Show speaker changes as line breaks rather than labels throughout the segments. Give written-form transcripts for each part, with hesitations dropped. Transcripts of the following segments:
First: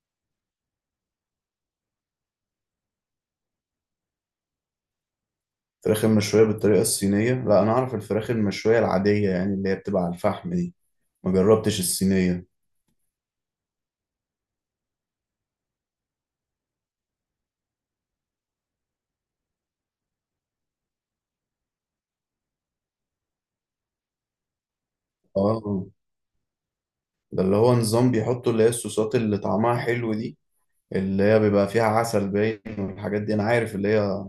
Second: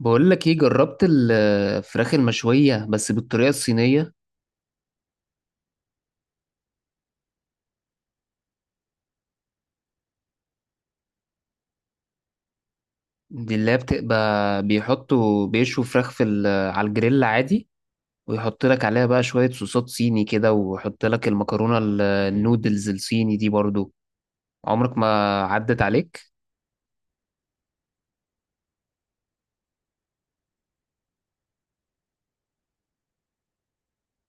بقول لك ايه؟ جربت الفراخ المشوية بس بالطريقة الصينية؟
فراخ المشوية بالطريقة الصينية؟ لا، أنا أعرف الفراخ المشوية العادية، يعني اللي هي بتبقى على الفحم دي. ما جربتش الصينية.
دي اللي هي بتبقى بيحطوا بيشوا فراخ على الجريل عادي، ويحط لك عليها بقى شوية صوصات صيني كده، ويحط لك المكرونة النودلز الصيني دي برضو. عمرك ما عدت
آه.
عليك.
ده اللي هو نظام بيحطوا اللي هي الصوصات اللي طعمها حلو دي، اللي هي بيبقى فيها عسل باين والحاجات دي، أنا عارف اللي هي.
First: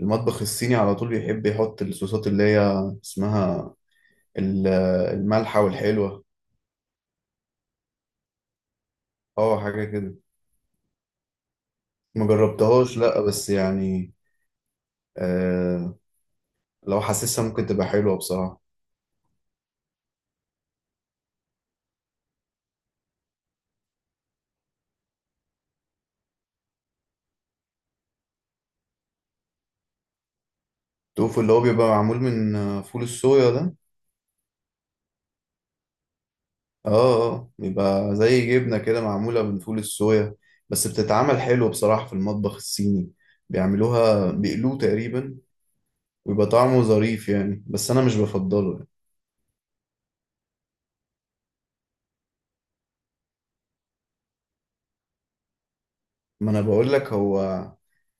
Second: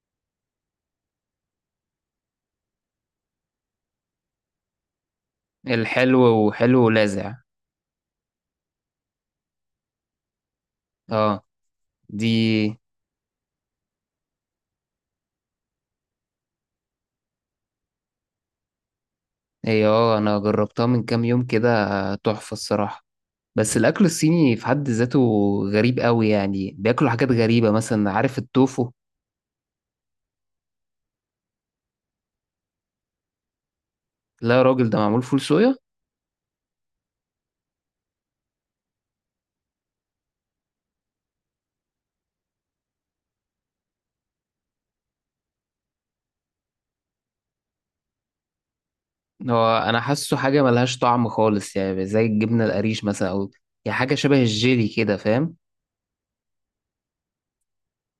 المطبخ الصيني على طول بيحب يحط الصوصات اللي هي اسمها ال- المالحة
الحلو
والحلوة.
وحلو ولاذع.
آه، حاجة كده.
اه.
ما
دي
جربتهاش، لا بس يعني. آه. لو حاسسها ممكن تبقى حلوة بصراحة.
هي اه انا جربتها من كام يوم كده، تحفة الصراحة. بس الأكل الصيني في حد ذاته غريب قوي، يعني بياكلوا حاجات غريبة مثلا، عارف التوفو؟
التوفو اللي هو بيبقى معمول من فول الصويا ده.
لا يا راجل، ده معمول فول صويا.
اه. اه، بيبقى زي جبنة كده معمولة من فول الصويا، بس بتتعمل حلو بصراحة في المطبخ الصيني. بيعملوها بيقلوه تقريبا، ويبقى طعمه ظريف يعني، بس أنا مش بفضله يعني.
هو انا حاسه حاجه ملهاش طعم خالص، يعني زي الجبنه القريش مثلا، او يعني حاجه شبه الجيلي كده، فاهم؟
ما أنا بقول لك، هو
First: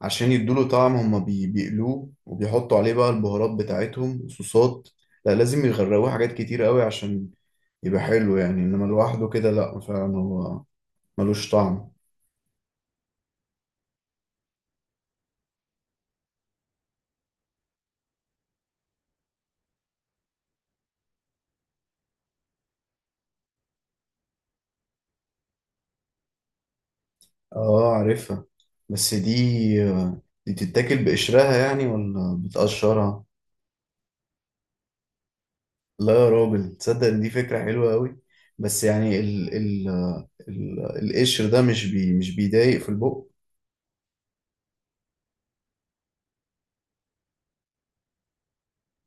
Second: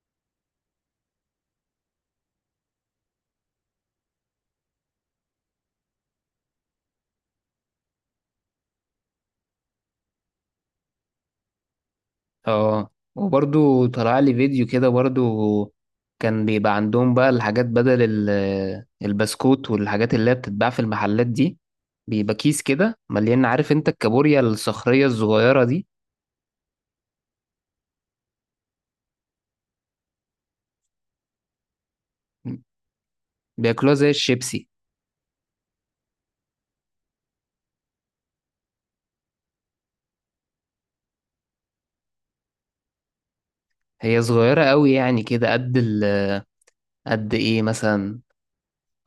عشان يدوله طعم هما بيقلوه وبيحطوا عليه بقى البهارات بتاعتهم وصوصات. لا، لازم يغرقوه حاجات كتير قوي عشان يبقى حلو يعني، إنما لوحده كده لا، فعلا هو ملوش طعم.
اه. وبرضو طلع لي فيديو كده برضو، كان بيبقى عندهم بقى الحاجات بدل البسكوت والحاجات اللي هي بتتباع في المحلات دي. بيبقى كيس كده مليان، عارف انت الكابوريا الصخريه الصغيره دي؟
اه، عارفها. بس دي دي بتتاكل بقشرها يعني ولا بتقشرها؟
بياكلوها زي الشيبسي.
لا يا راجل، تصدق إن دي فكرة حلوة قوي. بس يعني ال ال ال القشر ده مش بيضايق في البق؟
هي صغيرة قوي، يعني كده قد قد ايه مثلا؟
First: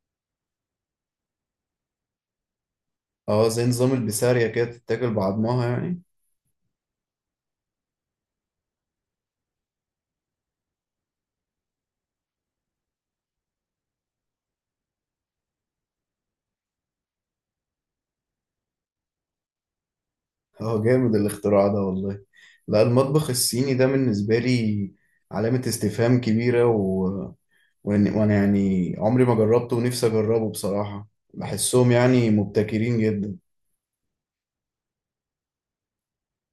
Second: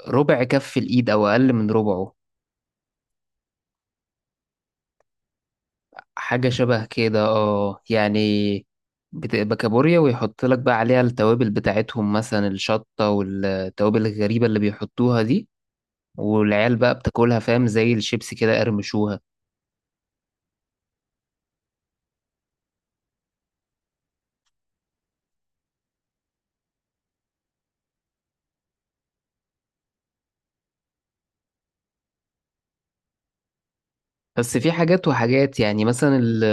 ربع كف الايد او اقل من ربعه.
اه، زي نظام البسارية كده، تتاكل بعضمها يعني.
حاجة شبه كده اه يعني. بتبقى كابوريا ويحط لك بقى عليها التوابل بتاعتهم، مثلا الشطة والتوابل الغريبة اللي بيحطوها دي، والعيال بقى بتاكلها، فاهم؟ زي الشيبس كده قرمشوها.
اه، جامد الاختراع ده والله. لا، المطبخ الصيني ده بالنسبة لي علامة استفهام كبيرة، وانا يعني عمري ما جربته ونفسي اجربه بصراحة. بحسهم يعني مبتكرين جدا.
بس في حاجات وحاجات، يعني مثلا ال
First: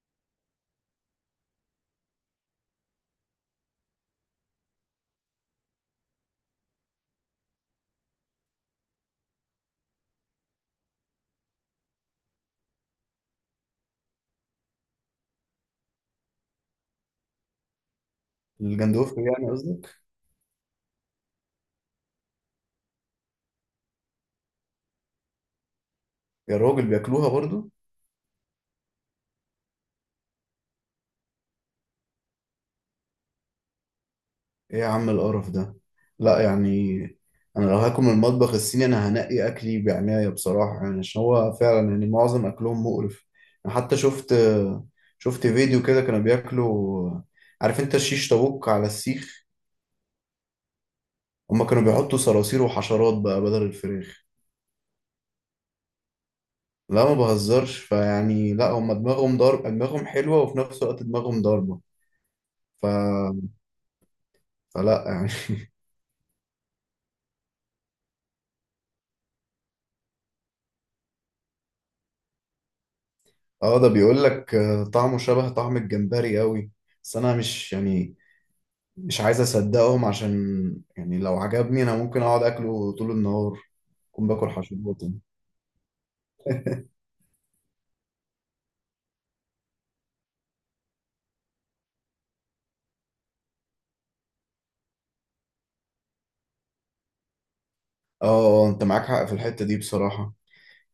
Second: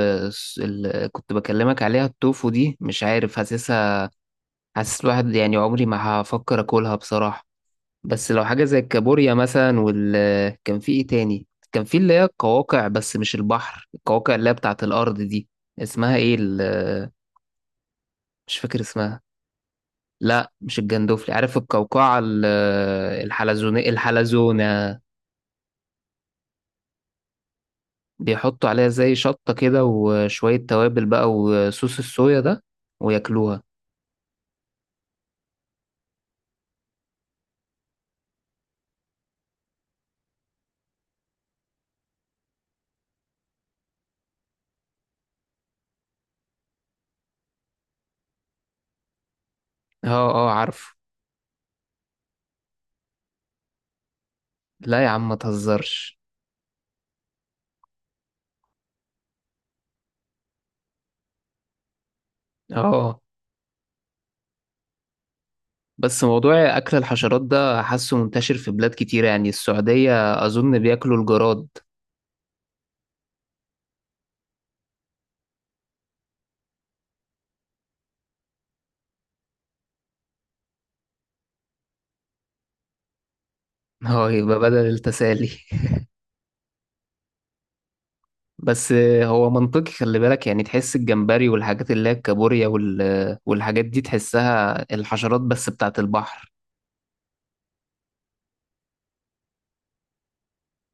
ال كنت بكلمك عليها التوفو دي، مش عارف حاسسها، حاسس الواحد يعني عمري ما هفكر اكلها بصراحة. بس لو حاجة زي الكابوريا مثلا، وال كان في ايه تاني؟ كان في اللي هي القواقع، بس مش البحر، القواقع اللي هي بتاعة الأرض دي، اسمها ايه ال... مش فاكر اسمها.
الجندوفلي يعني قصدك؟
لا مش الجندوفلي، عارف القوقعة الحلزون، الحلزونة.
يا راجل بياكلوها برضو؟
بيحطوا عليها زي شطة كده وشوية توابل بقى، وصوص الصويا ده، وياكلوها.
ايه يا عم القرف ده؟ لا يعني، انا لو هاكل من المطبخ الصيني انا هنقي اكلي بعناية بصراحة، يعني عشان هو فعلا يعني معظم اكلهم مقرف. انا حتى شفت فيديو كده كانوا بياكلوا، عارف انت الشيش طاووق على السيخ؟
اه. اه عارفه.
هما كانوا بيحطوا صراصير وحشرات بقى بدل الفراخ.
لا يا عم ما تهزرش.
لا، ما بهزرش، فيعني لا هما دماغهم ضرب، دماغهم حلوة وفي نفس الوقت دماغهم ضاربة.
اه
ف...
آه.
فلا يعني.
بس موضوع أكل الحشرات ده حاسه منتشر في بلاد كتيرة، يعني السعودية أظن بياكلوا الجراد.
اه، ده بيقول لك طعمه شبه طعم الجمبري قوي. بس انا مش يعني، مش عايز اصدقهم، عشان يعني لو عجبني انا ممكن اقعد اكله طول النهار،
هو
اكون باكل
يبقى بدل
حشرات يعني.
التسالي. بس هو منطقي، خلي بالك يعني، تحس الجمبري والحاجات اللي هي الكابوريا وال... والحاجات دي، تحسها الحشرات بس بتاعت البحر.
اه آه، انت معاك حق في الحتة دي بصراحة.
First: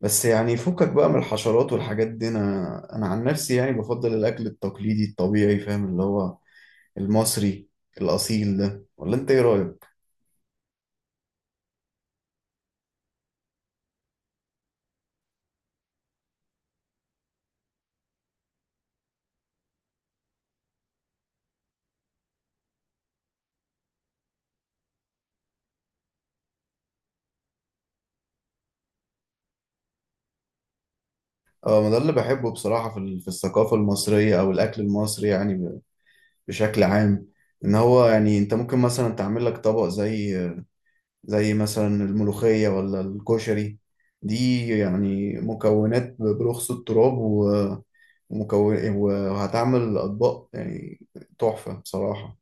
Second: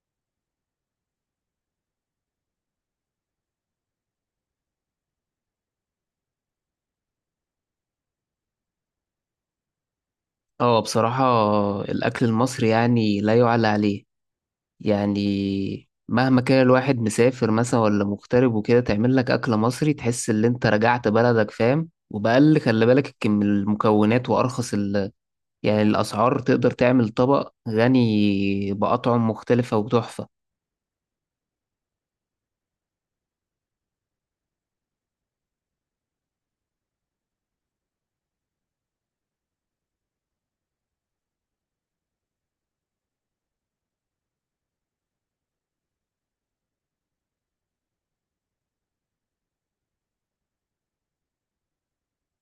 بس يعني فكك بقى من الحشرات والحاجات دي. انا انا عن نفسي يعني بفضل الاكل التقليدي الطبيعي، فاهم، اللي هو المصري الاصيل ده. ولا انت ايه رايك؟
اه بصراحة، الأكل المصري يعني لا يعلى عليه. يعني مهما كان الواحد مسافر مثلا ولا مغترب وكده، تعمل لك أكل مصري تحس إن أنت رجعت بلدك، فاهم؟ وبأقل خلي بالك المكونات، وأرخص ال... يعني الأسعار، تقدر تعمل طبق غني بأطعم مختلفة وتحفة.
اه، ما ده اللي بحبه بصراحة في في الثقافة المصرية او الاكل المصري يعني، بشكل عام، ان هو يعني انت ممكن مثلا تعمل لك طبق زي مثلا الملوخية ولا الكشري، دي يعني مكونات برخص التراب، ومكون وهتعمل اطباق يعني تحفة بصراحة.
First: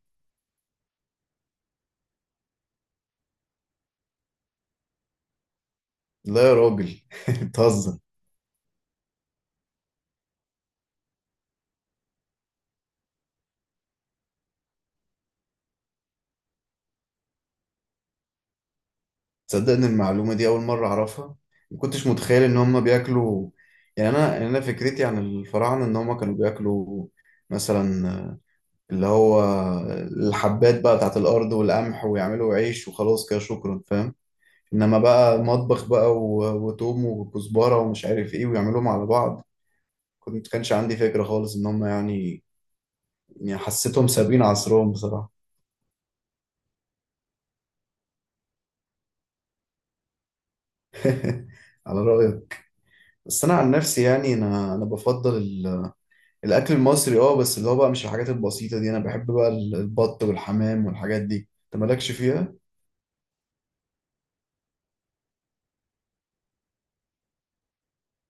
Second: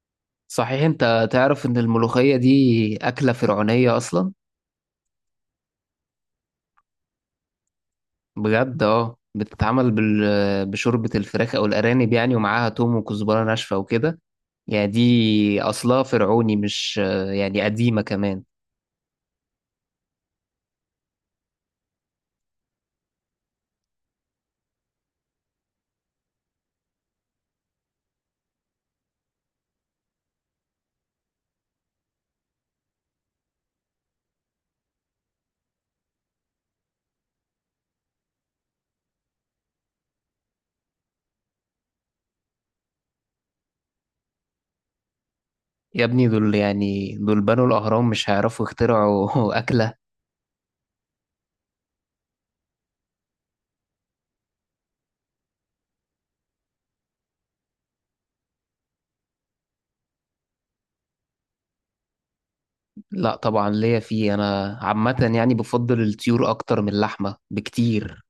صحيح أنت تعرف إن الملوخية دي أكلة فرعونية أصلا؟
لا يا راجل بتهزر.
بجد، أه، بتتعمل بال... بشوربة الفراخ أو الأرانب يعني، ومعاها توم وكزبرة ناشفة وكده. يعني دي أصلها فرعوني، مش يعني قديمة كمان.
تصدق ان المعلومة دي اول مرة اعرفها؟ ما كنتش متخيل ان هم بياكلوا، يعني انا، يعني انا فكرتي عن الفراعنة ان هم كانوا بياكلوا مثلا اللي هو الحبات بقى بتاعت الأرض والقمح ويعملوا عيش وخلاص كده، شكرا، فاهم. إنما بقى مطبخ بقى وتوم وكزبرة ومش عارف إيه ويعملوهم على بعض، كنت كانش عندي فكرة خالص إن هم يعني، يعني حسيتهم سابقين عصرهم بصراحة.
يا ابني دول يعني، دول بنوا الأهرام، مش هيعرفوا يخترعوا أكلة؟
على رأيك. بس أنا عن نفسي يعني، أنا أنا بفضل الأكل المصري، أه، بس اللي هو بقى مش الحاجات البسيطة دي، أنا بحب بقى البط والحمام والحاجات دي. أنت مالكش فيها؟
لا طبعا ليا فيه. أنا عامة يعني بفضل الطيور أكتر من اللحمة بكتير.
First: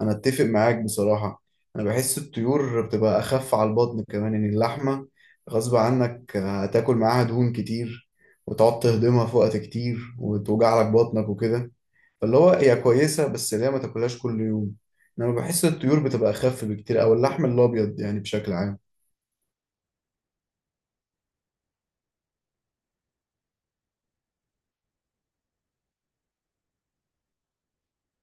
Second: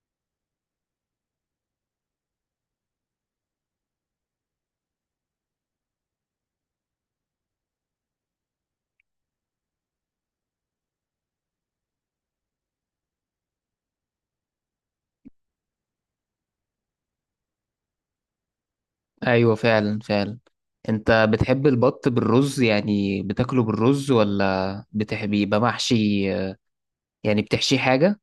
انا اتفق معاك بصراحة. انا بحس الطيور بتبقى اخف على البطن، كمان ان اللحمة غصب عنك هتاكل معاها دهون كتير، وتقعد تهضمها في وقت كتير وتوجع لك بطنك وكده. فاللي هو هي كويسة بس اللي هي ما تاكلهاش كل يوم. انما بحس الطيور بتبقى اخف بكتير، او اللحم الابيض يعني بشكل عام.
أيوة فعلا فعلا. أنت بتحب البط بالرز؟ يعني بتاكله بالرز ولا بتحب يبقى محشي؟ يعني بتحشيه حاجة؟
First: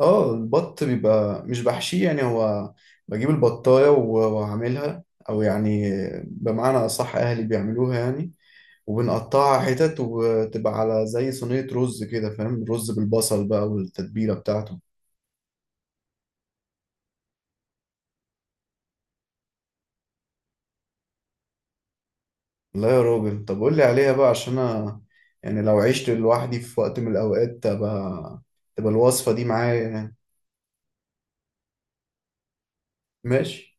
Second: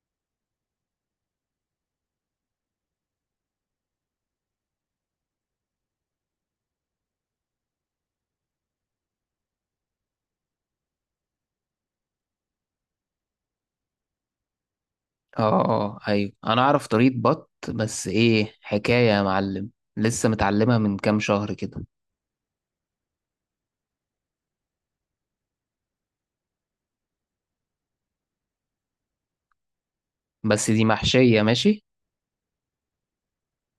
اه، البط بيبقى مش بحشيه يعني. هو بجيب البطاية واعملها او يعني، بمعنى اصح اهلي بيعملوها يعني، وبنقطعها حتت وتبقى على زي صينية رز كده، فاهم، رز بالبصل بقى والتتبيلة بتاعته.
آه آه آه، أيوة أنا أعرف طريقة بط، بس إيه حكاية يا معلم، لسه متعلمها من كام شهر كده.
لا يا راجل، طب قول لي عليها بقى، عشان انا يعني لو عشت لوحدي في وقت من الاوقات، تبقى الوصفة دي معايا يعني.
بس دي محشية ماشي.
ماشي.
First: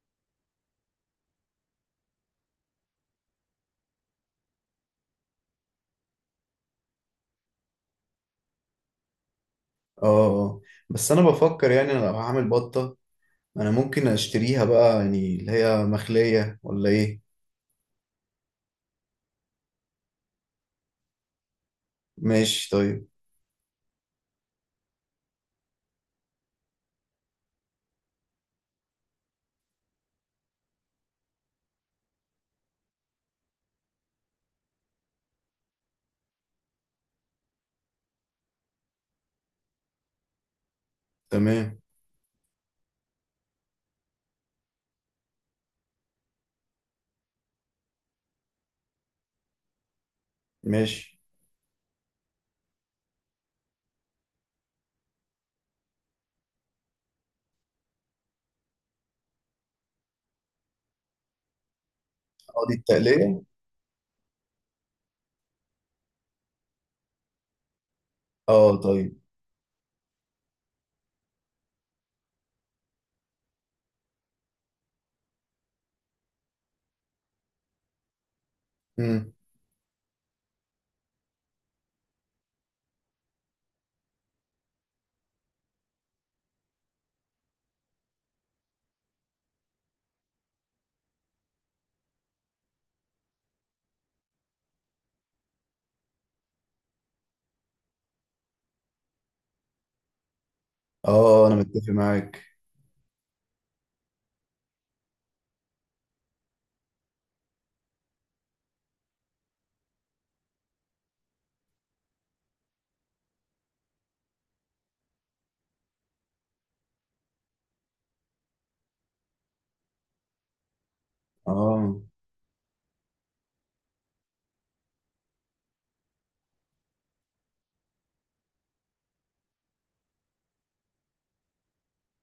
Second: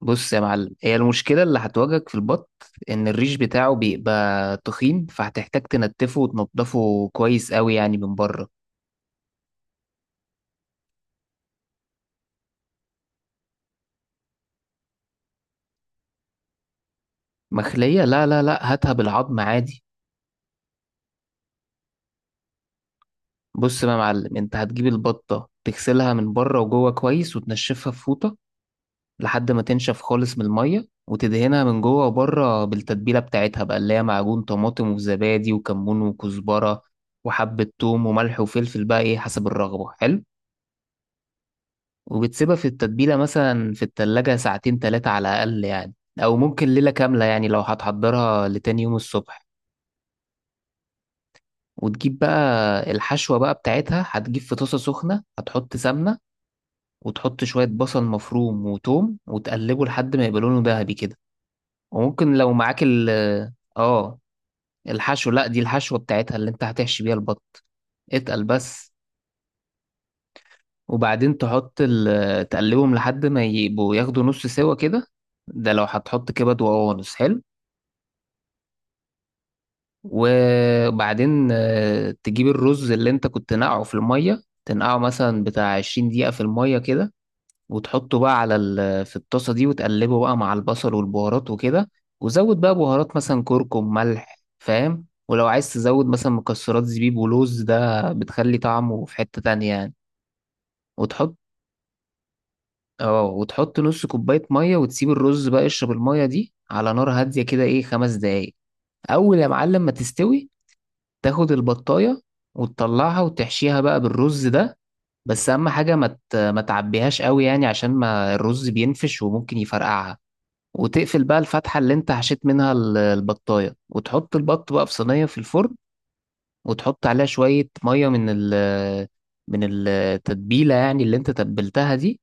بص يا معلم، هي المشكلة اللي هتواجهك في البط إن الريش بتاعه بيبقى تخين، فهتحتاج تنتفه وتنضفه كويس قوي يعني من بره.
اه آه. بس انا بفكر يعني، أنا لو هعمل بطة، انا ممكن اشتريها بقى يعني اللي هي مخلية، ولا ايه؟
مخلية؟ لا هاتها بالعظم عادي.
ماشي طيب.
بص بقى يا معلم، أنت هتجيب البطة تغسلها من بره وجوه كويس، وتنشفها في فوطة لحد ما تنشف خالص من المية، وتدهنها من جوه وبره بالتتبيلة بتاعتها بقى، اللي هي معجون طماطم وزبادي وكمون وكزبرة وحبة توم وملح وفلفل بقى، إيه حسب الرغبة، حلو.
تمام.
وبتسيبها في التتبيلة مثلا في التلاجة ساعتين تلاتة على الأقل يعني، أو ممكن ليلة كاملة يعني لو هتحضرها لتاني يوم الصبح.
ماشي.
وتجيب بقى الحشوة بقى بتاعتها، هتجيب في طاسة سخنة، هتحط سمنة، وتحط شوية بصل مفروم وتوم، وتقلبه لحد ما يبقى لونه ذهبي كده. وممكن لو
اه، دي
معاك ال
التقلية؟
اه، الحشو، لا دي الحشوة بتاعتها اللي انت هتحشي بيها البط، اتقل
اه
بس.
طيب.
وبعدين تحط تقلبهم لحد ما يبقوا ياخدوا نص سوا كده، ده لو هتحط كبد وقوانص، حلو.
امم.
وبعدين تجيب الرز اللي انت كنت نقعه في المية، تنقعه مثلا بتاع 20 دقيقة في المية كده، وتحطه بقى على ال... في الطاسة دي، وتقلبه بقى مع البصل والبهارات وكده. وزود بقى بهارات مثلا كركم ملح، فاهم؟ ولو عايز تزود مثلا مكسرات زبيب ولوز، ده بتخلي طعمه في حتة تانية يعني. وتحط
اه، انا متفق معاك.
اه، وتحط نص كوباية مية، وتسيب الرز بقى يشرب المية دي على نار هادية كده، ايه، خمس دقايق. أول يا معلم ما تستوي، تاخد البطاية وتطلعها وتحشيها بقى بالرز ده. بس أهم حاجة ما تعبيهاش قوي، يعني عشان ما الرز بينفش وممكن يفرقعها. وتقفل بقى الفتحة اللي
اه،
انت حشيت منها البطاية، وتحط البط بقى في صينية في الفرن. وتحط عليها شوية مية من من التتبيلة يعني، اللي انت تبلتها دي.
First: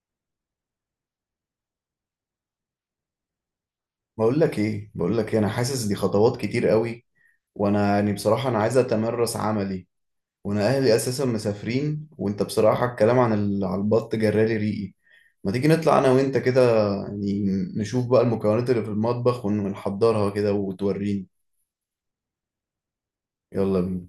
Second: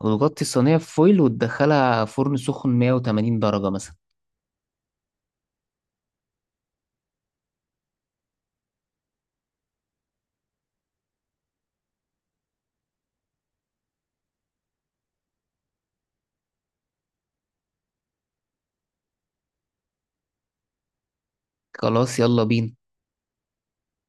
وتغطي الصينية بفويل، وتدخلها فرن سخن 180 درجة مثلا.
بقول لك ايه، بقول لك إيه؟ انا حاسس دي خطوات كتير قوي، وانا يعني بصراحه انا عايز اتمرس عملي، وانا اهلي اساسا مسافرين، وانت بصراحه الكلام عن على البط جرالي ريقي. ما تيجي نطلع انا وانت كده يعني، نشوف بقى المكونات اللي في المطبخ ونحضرها كده وتوريني.
خلاص، يلا بينا.
يلا بينا.